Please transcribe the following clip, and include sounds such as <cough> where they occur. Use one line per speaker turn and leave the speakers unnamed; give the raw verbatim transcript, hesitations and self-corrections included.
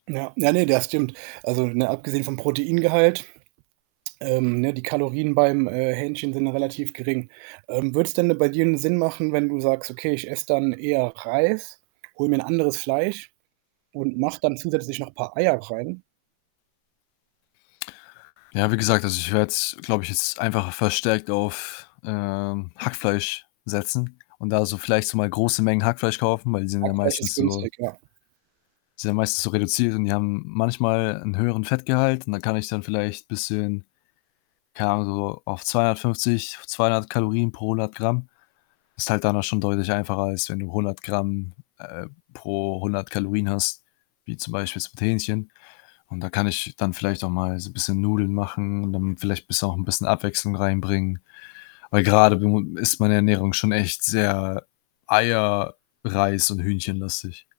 Ja, ja, ne, das stimmt. Also, ne, abgesehen vom Proteingehalt, ähm, ne, die Kalorien beim, äh, Hähnchen sind relativ gering. Ähm, würde es denn bei dir 'nen Sinn machen, wenn du sagst: „Okay, ich esse dann eher Reis, hole mir 'n anderes Fleisch und mache dann zusätzlich noch paar Eier rein?“
Ja, wie gesagt, also, ich werde es glaube ich, jetzt einfach verstärkt auf, äh, Hackfleisch setzen und da so vielleicht so mal große Mengen Hackfleisch kaufen, weil die sind ja
Hackfleisch ist
meistens so
günstig, ja.
sind ja meistens so reduziert und die haben manchmal 'n höheren Fettgehalt und da kann ich dann vielleicht, bisschen, keine Ahnung, so auf zweihundertfünfzig, zweihundert Kalorien pro hundert Gramm. Ist halt dann auch schon deutlich einfacher, als wenn du hundert Gramm, äh, pro hundert Kalorien hast, wie zum Beispiel mit jetzt Hähnchen. Und da kann ich dann vielleicht auch mal so bisschen Nudeln machen und dann vielleicht bisschen, auch 'n bisschen Abwechslung reinbringen. Weil grade bu ist meine Ernährung schon echt sehr Eier,
<unintelligible>
Reis und Hühnchenlastig.